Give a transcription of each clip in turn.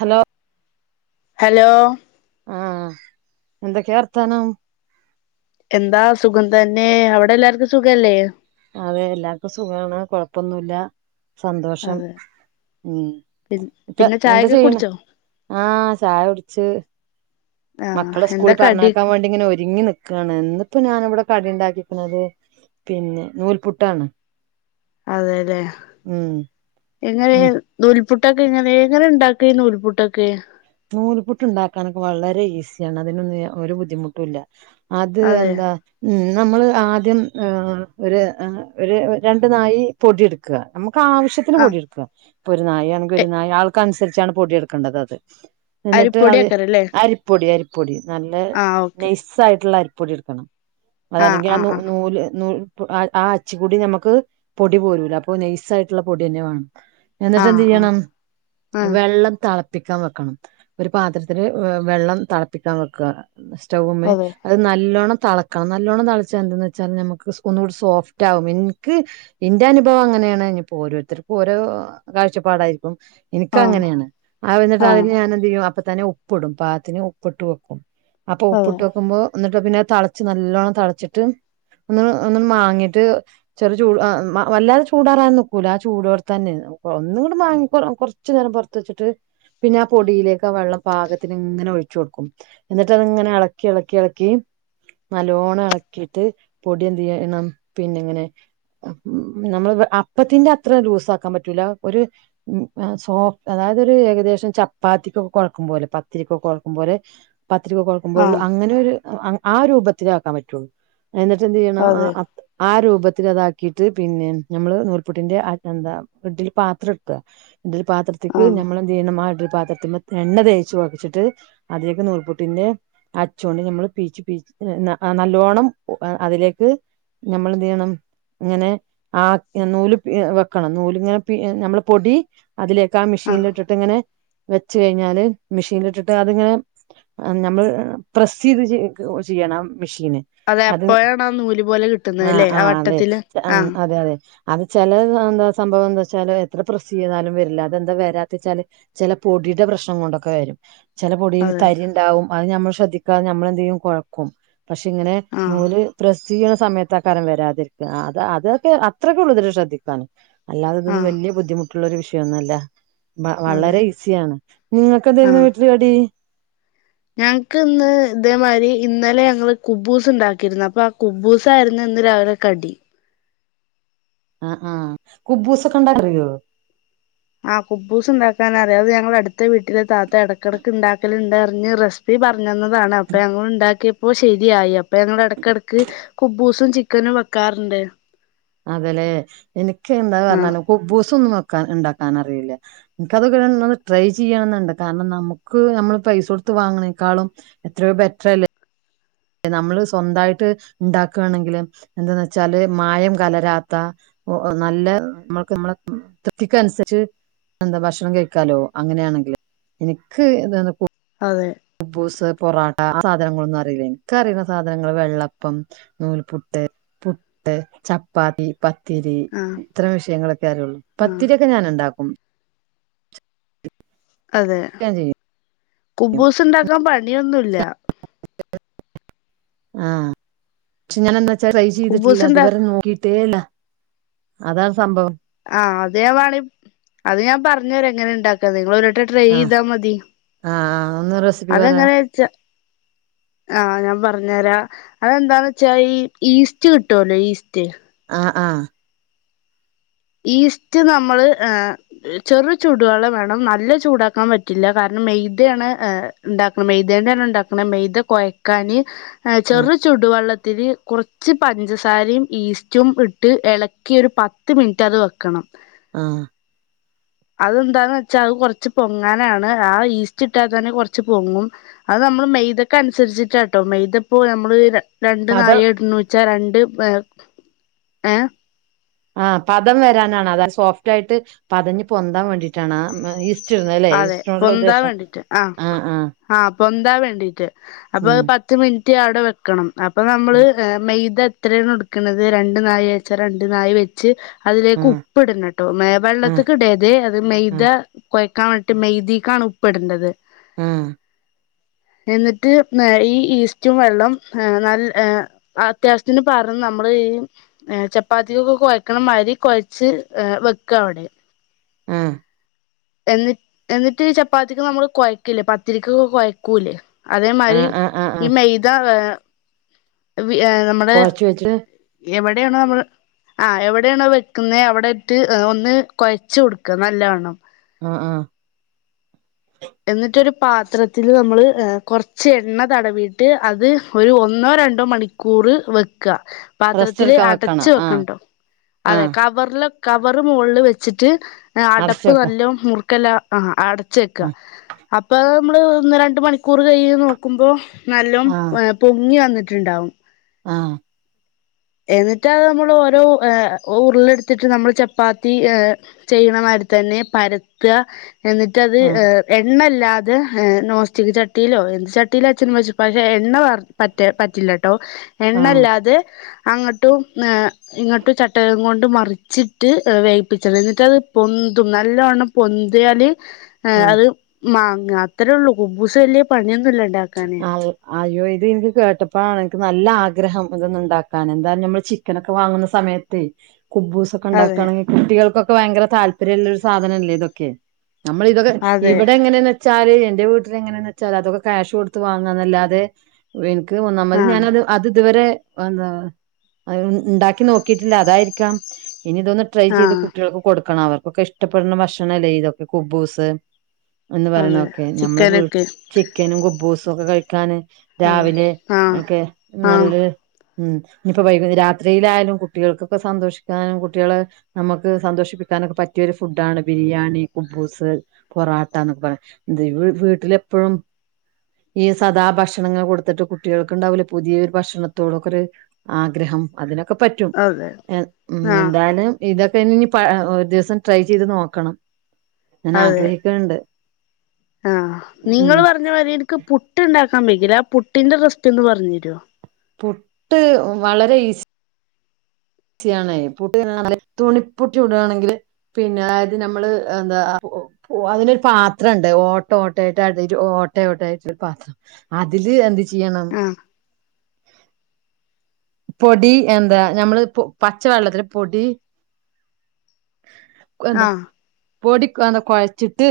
Hello hello ആ എന്തൊക്കെയാ വർത്താനം. എന്താ സുഖം തന്നെ അവിടെ എല്ലാർക്കും സുഖല്ലേ. അതെ എല്ലാർക്കും സുഖമാണ് കൊഴപ്പൊന്നുവില്ല. സന്തോഷം, അതെ ഉം പി ഇപ്പൊ പിന്നെ എന്താ ചായൊക്കെ ചെയ്യണെ, കുടിച്ചോ ആ ചായ കുടിച്ച്. ആഹ് മക്കളെ എന്താ സ്കൂളിൽ കടി പറഞ്ഞാക്കാൻ വേണ്ടി ഇങ്ങനെ ഒരുങ്ങി അതാണ് ഇന്നിപ്പോ ഞാൻ ഇവിടെ കടി ഉണ്ടാക്കിയിരിക്കണത് പിന്നെ നൂൽപുട്ടാണ്. അതെതെ ഉം എങ്ങനെ നൂൽപുട്ടൊക്കെ എങ്ങനെ എങ്ങനെ ഉണ്ടാക്കും, നൂൽപുട്ടൊക്കെ. നൂൽ പുട്ട് ഉണ്ടാക്കാനൊക്കെ വളരെ ഈസിയാണ് അതിനൊന്നും ഒരു ബുദ്ധിമുട്ടും ഇല്ല. അത് അതെ എന്താ, ഉം നമ്മൾ ആദ്യം ഒരു ഒരു രണ്ട നാഴി പൊടി എടുക്കുക നമുക്ക് ആവശ്യത്തിന് ആഹ് പൊടിയെടുക്കുക, ഇപ്പൊ ഒരു നായ ആണെങ്കിൽ എ ഒരു നായ ആൾക്ക അനുസരിച്ചാണ് പൊടിയെടുക്കേണ്ടത്. എന്നിട്ട് അരിപ്പൊടിയാക്കാരല്ലേ അരിപ്പൊടി, അരിപ്പൊടി നല്ല ആഹ് ഓക്കെ നെയ്സ് ആയിട്ടുള്ള അരിപ്പൊ പ്പൊടി എടുക്കണം ആഹ് അതല്ലെങ്കിൽ ആ ആഹ് നൂല് നൂല് നൂ ആ, അച്ച് കൂടി നമുക്ക് പൊടി പോരൂല അപ്പൊ നൈസ് ആയിട്ടുള്ള പൊടി തന്നെ വേണം. എന്നിട്ട് ആഹ് എന്ത് ആഹ് ചെയ്യണം ആഹ് ആഹ് വെള്ളം തിളപ്പ പ്പിക്കാൻ വെക്കണം ഒരു പാത്രത്തില് വെള്ളം തിളപ്പിക്കാൻ വെക്കുക. സ്റ്റൗവ് മേ അതെ അത് നല്ലോണ്ണം തെളക്കണം നല്ലോണ്ണം തിളച്ച എന്തന്ന് വെച്ചാൽ നമുക്ക് ഒന്നുകൂടി സോഫ്റ്റ് ആകും, എനിക്ക് എന്റെ അനുഭവം അങ്ങനെ ഇപ്പോ ഓരോത്തർക്ക ഓരോ കാഴ്ചപ്പാടായിരിക്കും എനിക്ക് ആഹ് അങ്ങനെയാണ് അത് കഴിഞ്ഞിട്ട് ആഹ് അതിന് ഞൻ എന്ത് ചെയ്യും അപ്പ തന്നെ ഉപ്പ്ഇടും, പാകത്തിന് ഉപ്പിട്ട്‌ വെക്കും, അപ്പൊ അതെ ഉപ്പിട്ട് വെക്കുമ്പോ അന്നിട്ട് പിന്നെ തിളച്ച് നല്ലോണ്ണം തിളച്ചിട്ട്. ഒന്ന് മാങ്ങിയിട്ട് ചെറിയ ചൂട് വല്ലാതെ ചൂടാറാൻ നിക്കൂല, ആ ചൂടോടെ തന്നെ ഒന്നും കൂടെ വാങ്ങി കൊറച്ചു നേരം പുറത്ത് വച്ചിട്ട് പിന്നെ ആ പൊടിയിലേക്ക് ആ വെള്ളം പാകത്തിന് ഇങ്ങനെ ഒഴി കൊടുക്കും എന്നിട്ട് അതിങ്ങനെ ഇളക്കി ഇളക്കി ഇളക്കി, നല്ലോണം ഇളക്കിട്ട് പൊടിയ എന്ത് ചെയ്യണം പിന്നെ ഇങ്ങനെ നമ്മള് അപ്പത്തിന്റെ അത്ര ലൂസ് ആക്കാൻ പറ്റൂല, ഒരു സോഫ് അത അതൊരു ഏകദേശം ചപ്പാത്തിക്കൊക്കെ കൊഴക്കും പോലെ പത്തിരിക്കൊക്കെ കൊഴക്കും പോലെ. പത്തിരിയൊക്കെ കുഴക്കുമ്പോഴള്ള ആഹ് അങ്ങനെ ഒരു ആ രൂപത്തില ആക്കാൻ പറ്റു എന്നിട്ട് എന്ത് ചെയ്യണം അതെ ആ രൂപ രൂപത്തിൽ അതാക്കിയിട്ട് പിന്നെ നമ്മള് നൂൽപുട്ടിന്റെ എന്താ ഇഡലി പാത്രം എടുക്കുക. ഇഡ്ഡലി പാത്രത്തിലേക്ക് ആഹ് ഞമ്മള് പാത്രത്തി എണ്ണ തേച്ച് വെച്ചിട്ട് അതിലേക്കെ നൂൽപുട്ടിന്റെ അച്ചുകൊണ്ട് നമ്മള് [unintelligible] ആ നല്ലോണ്ണം ഉ അതിലേക്ക് ഞമ്മൾ എന്ത് ചെയ്യണം ഇങ്ങനെ ആ നൂല് എ പി എ വെക്കണം നൂല്എ ഇങ്ങനെ നമ്മള് പൊടി. അതിലേക്ക് ആ ആഹ് മിഷീനില് ഇട്ടിട്ട് ഇങ്ങനെ വെച്ച് കഴിഞ്ഞാല് മി ഷീനിലിട്ടിട്ട് അതിങ്ങനെ ഞമ്മള് പ്രസ് ചെയ്ത് ചിയ്യണം. മിഷീന് അതെ അത് അപ്പോഴാണ് ആ നൂല് പോലെ അ കിട്ടുന്നത് ല്ലേ ആ അത് വട്ടത്തില് അ ആഹ് അത് ത് അന്ന്ച്ചേ ചെലത് എന്താ സംഭവം എന്താ വെച്ചാൽ എത്ര പ്രസ്സ് ചെയ്താലും വെരില്ല അതെന്താ വരാ എന്താച്ചാൽ ചെല പൊടീടെ പ്രശ്നം കൊണ്ടൊക്കെ വെരും ചെല പൊടിൽ അതെ തരി ഇണ്ടാകും അത് ഞമ്മൾ ശ്രദ്ധിക്കാതെ നമ്മളെന്തെയ്യും കൊ ഴക്കും പക്ഷെ ഇങ്ങനെ ആഹ് നൂല് പ്രസ്സ് ചെയ്ണ സമയത്തക്കാരം വെരതേരി അത് ത് അതൊക്കെ അത്രൊക്കോള്ളു ശ്രദ്ധിക്കാന് അല്ലാതെ ഇതൊന്നും ആഹ് വലിയ ബുദ്ധിമുട്ടുള്ളൊരു വിഷയൊന്നല്ല. വ അതെ വളരെ ഈസിയാണ് നിങ്ങൾക്ക് എന്തേരുന്നു ആഹ് വീട്ടില് കടി? ഞങ്ങക്ക് ഇന്ന് ഇതേമാതിരി ഇന്നലെ ഞങ്ങള് കുബൂസ് ഇണ്ടാക്കിയിരുന്നു അപ്പൊ ആ കുബൂസായിരുന്നു. ഇന്ന് രാവിലെ കടി. ആ ആ കുബ്ബൂസൊക്കെ ഇണ്ടാക്കാ അറിയോ? ആ കുബൂസ് ഇണ്ടാക്കാൻ അറിയാം അത് ഞങ്ങളെ അടുത്ത വീട്ടിലെ താത്ത ഇടക്കിടക്ക് ഉണ്ടാക്കലുണ്ട്റിഞ് റെസിപ്പി പറഞ്ഞ ഞന്നതാണ് അപ്പൊ ഞങ്ങളുണ്ടാക്കി. അപ്പൊ ശെരിയായി അപ്പൊ ഞങ്ങള എ ടക്ടക്ക് കുബൂസും ചിക്കനും വെക്കാറ്ണ്ട്. അതെലെ എനിക്ക് എന്താ ആ പറഞ്ഞാൽ കുബൂസ്സൊന്നും വെ ഇണ്ടാക്കാൻ അറീല ഇൻക്കതൊക്കെ ട്രൈ ചെയ്യണംന്നുണ്ട് കാരണം നമുക്ക് നമ്മൾ പൈസ കൊട് ത്ത് വാഞ്ങ്ങ്ണേക്കാളും എത്രയോ ബെറ്റർല്ലേ? നമ്മള് സ്വന്തായിട്ട് ഇണ്ടാക്കാണെങ്കിൽ എന്താന്ന് വെച്ചാല് മായം കലരാത്ത ഓ അ നല്ല നമ്മൾക്ക് നമ്മളെ തൃപ്തിക്ക് അനുസരിച്ച് എന്താ ഭക്ഷണം കഴിക്കാലോ അങ്ങനെയാണെങ്കിൽ എനിക്ക് എന്താ അതെ കുബൂസ് പൊറോട്ട സാധനങ്ങളൊന്നും അറിയില്ലനി ഇൻക്കറിയുന്ന സാധനങ്ങൾ വെള്ളപ്പം നൂൽപുട്ട് ട്ട് പുട്ട്, ചപ്പാത്തി പത്തിരി ആ ഇത്രേം വിഷയങ്ങളൊക്കെ അറിയൊള്ളു ആ പത്തിരിയ ഒക്കെ ഞാന് ഇണ്ടാക്കും അതെ ഞാൻ ചെയ്യും കുബൂസ്ണ്ടാക്കാൻ പണിയൊന്നുല്ല. ആ ക്ഷെ ഞാന് എന്താ ട്രൈ ചെയ്തിട്ടില്ല കുബൂസ് ഇണ്ട അതുവരെ നോക്കിട്ടേല്ല അതാണ് സംഭവം. ആ അത് ഞാൻ വണേ അത് ഞാൻ പറഞെര എങ്ങനെ ഇണ്ടാക്കാന്ന് നിങ്ങളൊര് ട്രൈ ആ ഇതാ മതി. ആ ആ ഒന്ന് റെസിപ്പി പറ അതെങ്ങനെച്ച ആ ഞാൻ പറഞ് പറഞ്ഞരാ അതെന്താന്ന് വെച്ചാ ഈ ഈസ്റ്റ് കിട്ടുവോല്ലോ ഈസ്റ്റ് അ അ ഈസ്റ്റ് നമ്മള് ചെറു ചുടു വെള്ളം വേണം നല്ല ചൂടാക്കാൻ പറ്റില്ല കാരണം മെയ്തെയാണ് ഏ ഇണ്ടാക്കുന്നത് മെയ്തേണ്ടാണ് ഇണ്ടാക്കുന്നത് മെയ്ത കൊയക്കാന് അ ആ ചെറു ചുട് വെള്ളത്തി ത്തില് കൊറച്ച് പഞ്ചസാരിം ഈസ്റ്റും ഇട്ട് എളക്കി ഒരു പത്ത് മിന് റ്റത് വെക്കണം. ആ അതെന്താന്ന് വെച്ചാ അത് കൊറച്ച് പൊങ്ങാനാണ് ആ ഈസ്റ്റ് ഇട്ടാതെന്നെ കൊറച്ച് പൊങ്ങും അത് നമ്മൾ മെയ്തെക്ക് അൻസരിച്ചിട്ടാട്ടോ മെയ്തപ്പോ ഞമ്മള് രണ്ട് പദം നായി എട്ണൂച്ച രണ്ട് ഏ ഏ ആ പദം വരാനാണ് അതാ സോഫ്റ്റായിട്ട് പതഞ്ഞ് പൊന്താൻ വേണ്ടിട്ടാണ് ആ മേ ഇ അതെ പൊന്താൻ വേണ്ടിട്ട് ആ ആ പൊ ന്താൻ വേണ്ടീറ്റ് ഉം അപ്പദ് പത്ത് മിൻറ്റ് അവടെ വെക്കണം അപ്പ നമ്മള് ഉം മെയ്ത എത്രണോ ഇടക്ക്ണത് രണ്ട് നായി വെച്ച് രണ്ട് നായ് വെച്ച് ആ അതിലേക്ക് ഉപ്പ് ഇടണംട്ടോ മേ ആ വെള്ളത്തിക്ക് ഇടര്ത് അത് ആ മെയ്ത കൊയ ട്ട് മെയ്തീക്കാണ് ഉപ്പ്ടണ്ടത്. ആ എന്നിട്ട് ഈ ഈസ്റ്റും വെള്ളും നല്ല അത്യാവശ്യത്തിന് പാർന്ന് നമ്മള് ചപ്പാത്തികൊക്കെ കൊഴക്കണ മാതിരി കൊഴച്ച് വെക്ക അവടെ ആ എന്നി എന്നിട്ട് ചപ്പാത്തിക്ക് നമ്മള് കൊഴക്കില്ലേ പത്തിരിയ്ക്ക്ക്കെ കൊയക്കൂല്ലേ അതേ മാതിരി ആഹ് ആഹ് ആഹ് ഈ ആഹ് മെയ്ത നമ്മള് കൊഴച്ച് വെച്ചിട്ട് എവിടെണോ നമ്മള് ആ എവിടെയാണോ വെക്കുന്നേ അവിടെട്ട് ഒന്ന് കൊയച്ച് കൊടുക്ക നല്ലവണ്ണം ആ ആ എന്നിട്ടൊരു പാത്രത്തില് നമ്മള് കൊറച്ച് എണ്ണ തടവിയിട്ട് അത് ഒരു ഒന്നോ രണ്ടോ മണിക്കൂർ ക്കൂറു വെക്ക റെസ്റ്റ് പാത്രത്തില് എടുക്കാൻ അടച്ച് വെക്കണം ആഹ് വെക്കൺ ട്ടോ അതെ ആഹ് കവറില് കവറ് മോൾല് വെച്ചിട്ട് അടച്ച് അടപ്പ് വെക്ക നല്ല മുറുക്കല്ല അടച്ച് വെക്ക ആഹ് അപ്പോ നമ്മള് ഒന്ന് രണ്ട് മണിക്കൂർ കയിഞ്ഞ് നോക്കുമ്പോ നല്ലോം പൊങ്ങി വന്നിട്ട് ട്ട്ണ്ടാവും ആ എന്നിട്ട് അത് നമ്മള് ഓരോ ഉരുളെടുത്തിട്ട് നമ്മള് ചപ്പാത്തി ചെയ്യണമാതിരി തന്നെ പരത്ത എന്നിട്ടത് ആഹ് എണ്ണ ഇല്ല ല്ലാതെ നോസ്റ്റിക് ചട്ടിലോ എന്ത് ചട്ടിലോ വെച്ചോ പക്ഷേ എണ്ണ വ പറ്റ പറ്റില്ല ട്ടോ ആഹ് എണ്ണല്ലാതെ അങ്ങോട്ടും ഇങ്ങോട്ടും ചട്ടകം കൊണ്ട് മറിച്ചിട്ട് വേവിപ്പിച്ചത് എന്നിട്ട് അത് പൊ ന്തും നല്ലവണ്ണം പൊന്ത്യാല് ആഹ് അത് മാങ്ങ അത്രേ ഉള്ളൂ കുബൂസ് വല്യ പണിയൊ ആ അയ്യോ ഇത് ൻക്ക് കേട്ടപ്പളാണ് ൻക്ക് നല്ല ആഗ്ര ഗ്രഹം ണ്ട് ഇതൊന്ന് ണ്ടാക്കാന് എന്തായാലും നമ്മള് ചിക്കനൊക്കെ വാങ്ങുന്ന സമയത്തെ കുബൂസൊക്കെ അതെ ണ്ടാക്കാണെങ്കിൽ കുട്ടികൾക്കൊക്കെ ഭയങ്കര താല്പര്യമുള്ളൊരു സാധനല്ലേ ഇതൊക്കെ നമ്മള് ഇതൊക്കെ അതെ ഇവിടെ എങ്ങനെന്ന് വെച്ചാല് എന്റെ വീട്ടില് എങ്ങനെന്ന് വെച്ചാല് അതൊക്കെ ക്യാഷ് കൊടുത്ത് വാങ്ങാന്നല്ലാതെ എനിക്ക് ഒന്നാമത് ആ ഞാനത് അത് ഇത് വരെ [unintelligible] അത് ണ്ടാക്കി നോക്കിട്ടില്ല അതായിരിക്കാം ഇനി ഇതൊന്ന് ട്രൈ ആ ചെയ്ത് കുട്ടികൾക്ക് കൊടുക്കണം അവർ ക്ക്‌ ഇഷ്ടപ്പെടുന്ന ഭക്ഷണല്ലേ ഇതൊക്കെ കുബൂസ് എന്ന് അതെ പറയണതൊക്കെ നമ്മള് ചിക്കനൊക്കെ ചിക്കനും കുബ്ബൂസൊക്കെ കഴിക്കാന് അതെ രാവിലെ ആഹ് ഒക്കെ ആഹ് നല്ല ഉം ഇനിയിപ്പോ വൈകു രാത്രിയിലായാലും കുട്ടികൾക്കൊക്കെ സന്തോഷിക്കാനും കുട്ടികളെ നമുക്ക് സന്തോഷിപ്പിക്കാ നുമൊക്കെ പറ്റിയൊരു ഫുഡാണ് ബിരിയാണി കുബൂസ് പൊറോട്ട എന്നൊക്കെ പറയന്നേ വീട്ടിലെ എപ്പളും ഈ സദാ ഭക്ഷണങ്ങള് കൊടുത്തിട്ട് കുട്ടികൾക്ക് ഉണ്ടാവില്ല പുതിയൊരു ഭക്ഷണത്തോടെക്കെ ഒരു ആഗ്രഹം അതിനൊക്കെ ഒക്കെ പറ്റും അതെ ആഹ് എന്തായാലും ഇതൊക്കെ പിന്നെനി പ ഒരു ദിവസം ട്രൈ ചെയ്ത് നോക്കണം ഞാൻ ആഗ്രഹിക്കൻണ്ട് ആ നിങ്ങള് പറഞ്ഞ മാതിരി ക്ക് പുട്ട് ഉണ്ടാക്കാൻ ഭയങ്കര ആ പുട്ടിന്റെ റെസിപ്പി ഒന്ന് പറഞ്ഞു തരോ പുട്ട് വളരെ ഈസി സിയാണേ പുട്ട് തിന്നണമെന്ന് പറഞ്ഞാല് തുണിപ്പുട്ട് ചുടു വാണെങ്കില് പിന്നെ അത് നമ്മള് എന്താ അതിനൊരു പാത്രമൊണ്ട് ഓട്ട ഓട്ടട്ട ഓട്ട ഓട്ട ആയിട്ട് ഒരു പാത്രം അതില് എ ചെയ്യണം ആഹ് പൊടി എന്താ ഞമ്മള് പച്ചവെള്ളത്തില് പൊടി ആ പൊടിക്ക് അങ്ങ് കൊഴച്ചിട്ട്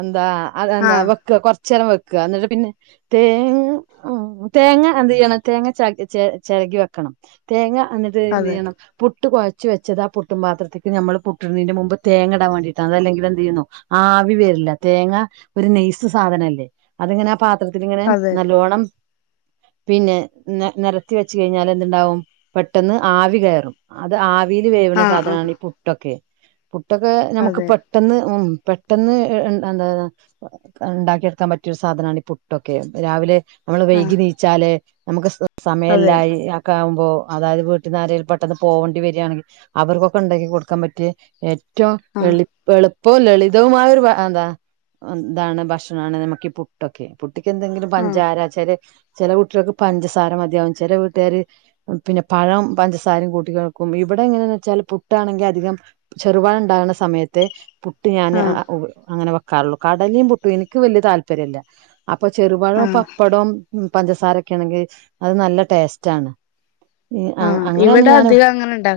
എന്താ എന്താ ആഹ് വെക്ക കൊറച്ച നേരം വെ വെക്ക അന്നിട്ട് പിന്നെ തേ ആ തേങ്ങ എന്ത് ചെയ്യണം തേങ്ങ ചെ രകി വെക്കണം തേങ്ങ അന്നിട്ട് എന്ത് അതെ ചെയ്യണം പുട്ട് കൊഴച്ച വെച്ചതാ ആ പുട്ടും പാത്രത്തിലേക്കിടണം നമ്മള് പുട്ട് ഇടുന്നതിന്റെ മുമ്പ് തേങ്ങ ഇടാൻ വേണ്ടിട്ടാണ് അതല്ലെങ്കിൽ എന്ത് ചെയ്യുന്നോ ആവി വരില്ല തേങ്ങ ഒരു ഇസ്‌സാധനല്ലേ അത്ങ്ങനെ ആ പാത്രത്തി ഇങ്ങനെ അതെ നല്ലോണം പിന്നെ നിരത്തി വെച്ച് കഴിഞ്ഞാൽ എന്തുണ്ടാവും പെട്ടെന്ന് ആവി കയറും അത് ആവി ആവീൽ വേവുന്ന ആഹ് ആഹ് സാധനമാണ് ഈ പുട്ടൊക്കെ പുട്ടൊക്കെ നമുക്ക് അതെ പെട്ടെന്ന് ഉ പെട്ടെന്ന് എന്താ ഉണ്ടാക്കിയെടുക്കാൻ പറ്റിയരു സാധനമാണ് ഈ പുട്ടൊക്കെ രാവിലെ നമ്മള് ആഹ് വൈകി നീച്ചാല് നമുക്ക് അതെ സമയമല്ലായിക്ക അപ്പോ അതായത് വീട്ടന്നാരയിൽ പെട്ടെന്ന് പോകേണ്ടി വരികയാണെങ്കിൽ അവർക്കൊക്കെ ഉണ്ടെങ്കി കൊടുക്കാൻ പറ്റിയഏറ്റ ഏറ്റവും ആഹ് എളിപ് എളപ് ഇപ്പൊ ലളിതവുംമായ ഒരു എന്താ എന്താണ് ഭക്ഷണമാണ് നമുക്ക് പുട്ടൊക്കെ പുട്ട്ക്ക് എന്തെങ്കിലും ആഹ് പഞ്ചാരച്ചല് ചെില കുട്ടികൾക്ക് പഞ്ചസാര മതിയാവും ചില വീട്ടുകാര് പിന്നെ പഴം പഞ്ചസാരയും കൂട്ടികൾക്കും ഈ ഇവിടെ എങ്ങെനെ ന്നച്ചാൽ പുട്ടണെ ങ്കിൽ അജ് മി അധികം ചെറുപഴംഉണ്ടാകുന്ന സമയത്തെ പുട്ട്ഞാൻ ആഹ് അങ്ങനെ കാളുകടലും പുട്ടു എനിക്ക് വലിയ താല്പര്യംല്ല അപ്പൊ ചെറുപഴവും ആഹ് പപ്പടം പഞ്ചസാരൊക്കെ ആണെങ്കിൽ അത് നല്ല ടേസ്റ്റ് ആണ് ഈ അ ആഹ ഇവിടെ അങ്ങനെയൊന്നും ഞാൻ അധികം അങ്ങനെണ്ടാ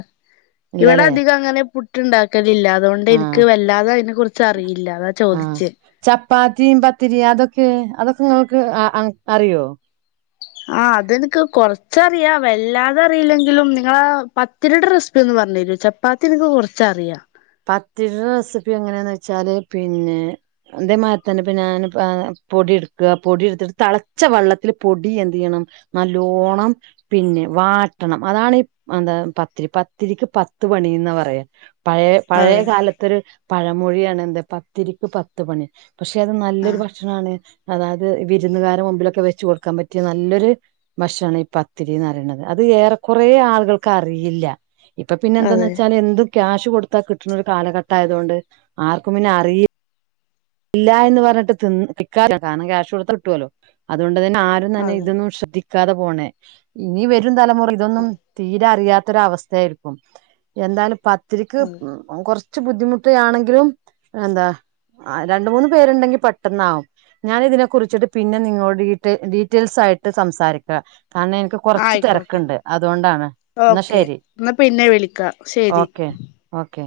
ഇവിടെ ഇല്ലല്ലേ അധികം അങ്ങ അങ്ങനെ പുട്ട് ഉണ്ടാക്കലില്ല അതുകൊണ്ട് എനിക്ക് ആഹ് വല്ലാതെ അതിനെ കുറിച്ച് അറിയില്ല അതാ ആഹ് ചോദിച്ച് ചപ്പാത്തിയും പത്തിരിയും അതൊക്കെ അതൊക്കെ നിങ്ങൾക്ക് അറിയോ ആ അതെനിക്ക് കൊറച്ചറിയാം വല്ലാതെ അറിയില്ലെങ്കിലും നിങ്ങള പത്തിരിയുടെ റെസിപ്പി ഒന്നും പറഞ്ഞു തരോചപ്പാത്തി എനിക്ക് കുറച്ചറിയാം പത്തിരി ടെറസിപ്പിഎങ്ങന വെച്ചാല് പിന്നെ ഇതെ മാരി തന്നെ ഞാൻ പൊടി ഇട്ത് പൊടി ഇട്ക്കാപൊടിഎടുത്തിട്ട് തിള വെള്ളത്തിൽ പൊടി എന് ചെയ്യണം നല്ലോണം പിന്നെ വാട വട്ടണം അതാണ് പ പത്തിരിപത്തിരിക്ക്പത്ത് പണി എന്നാ പറയാ പഴയ അതെ കാലത്തൊരു പഴമൊഴിയാണ് എന്താ പത്തിരിക്ക് പത്ത് മണി പക്ഷെ അത് നല്ലൊരു ആഹ് ഭക്ഷണാണ് അതായത് വിരുന്നുകാരെ മുമ്പിലൊക്കെ വെചച്ച് കൊടുക്കാൻ പറ്റിയ നല്ലൊരു ഭക്ഷ ണാണ് ഈ പത്തിരിന്ന് പറയണുന്നത് അത് ഏറെ കുറ ആൾുകൾക്ക് അറിയില്ല ഇപ്പ പിന്നെ എന്താന്ന് അതെ വെച്ചാൽ എന്തും ക്യാഷ്ഷ് കൊടുത്താൽ കിട്ടുന്ന ഒരു കാലഘട്ട ആയതുകൊണ്ട് ആർക്കും പിന്നെ അറിയില്ല ഇല്ല എന്ന് പറഞ്ഞിട്ട് തി തിക്കാല്ലോ കാരണം ക്യാഷ് കൊടുത്താൽ കിട്ടുവല്ലോ അതുകൊണ്ട് ആരും തന്നെ അതെ ഇതൊന്നും ശ്രദ്ധിക്കാതെ പോണ് ഇനി വരും തലമുറ ഇതൊന്നും തീരെ അറിയാത്ത ഒരുഅവസ്ഥയായിരിക്കും എന്തായാലും പത്തിരിക്ക് അതെ കൊറച്ച് കുറച്ച് ബുദ്ധിമുട്ടയാണെങ്കിലും എന്താ ആ രണ്ട്മൂന്ന് പേരുണ്ടെങ്കിൽ പെട്ടന്നാവും ഞാൻ ഇതിനെ കുറിച്ചിട്ട് പിന്നെ നിങ്ങളോട് ഡീറ്റെയിൽസ് ആയിട്ട് ട്ട്സംസാരിക്കുക കാരണം എനിക്ക് കൊറച്ച് ആയിക്കോട്ടെ തിരക്കുണ്ട് അതുകൊണ്ടാണ് എന്നാ ഓക്കെ ശരി എന്നാൽ പിന്നെ വിളിക്കാം ശരി ഓക്കെ ഓക്കെ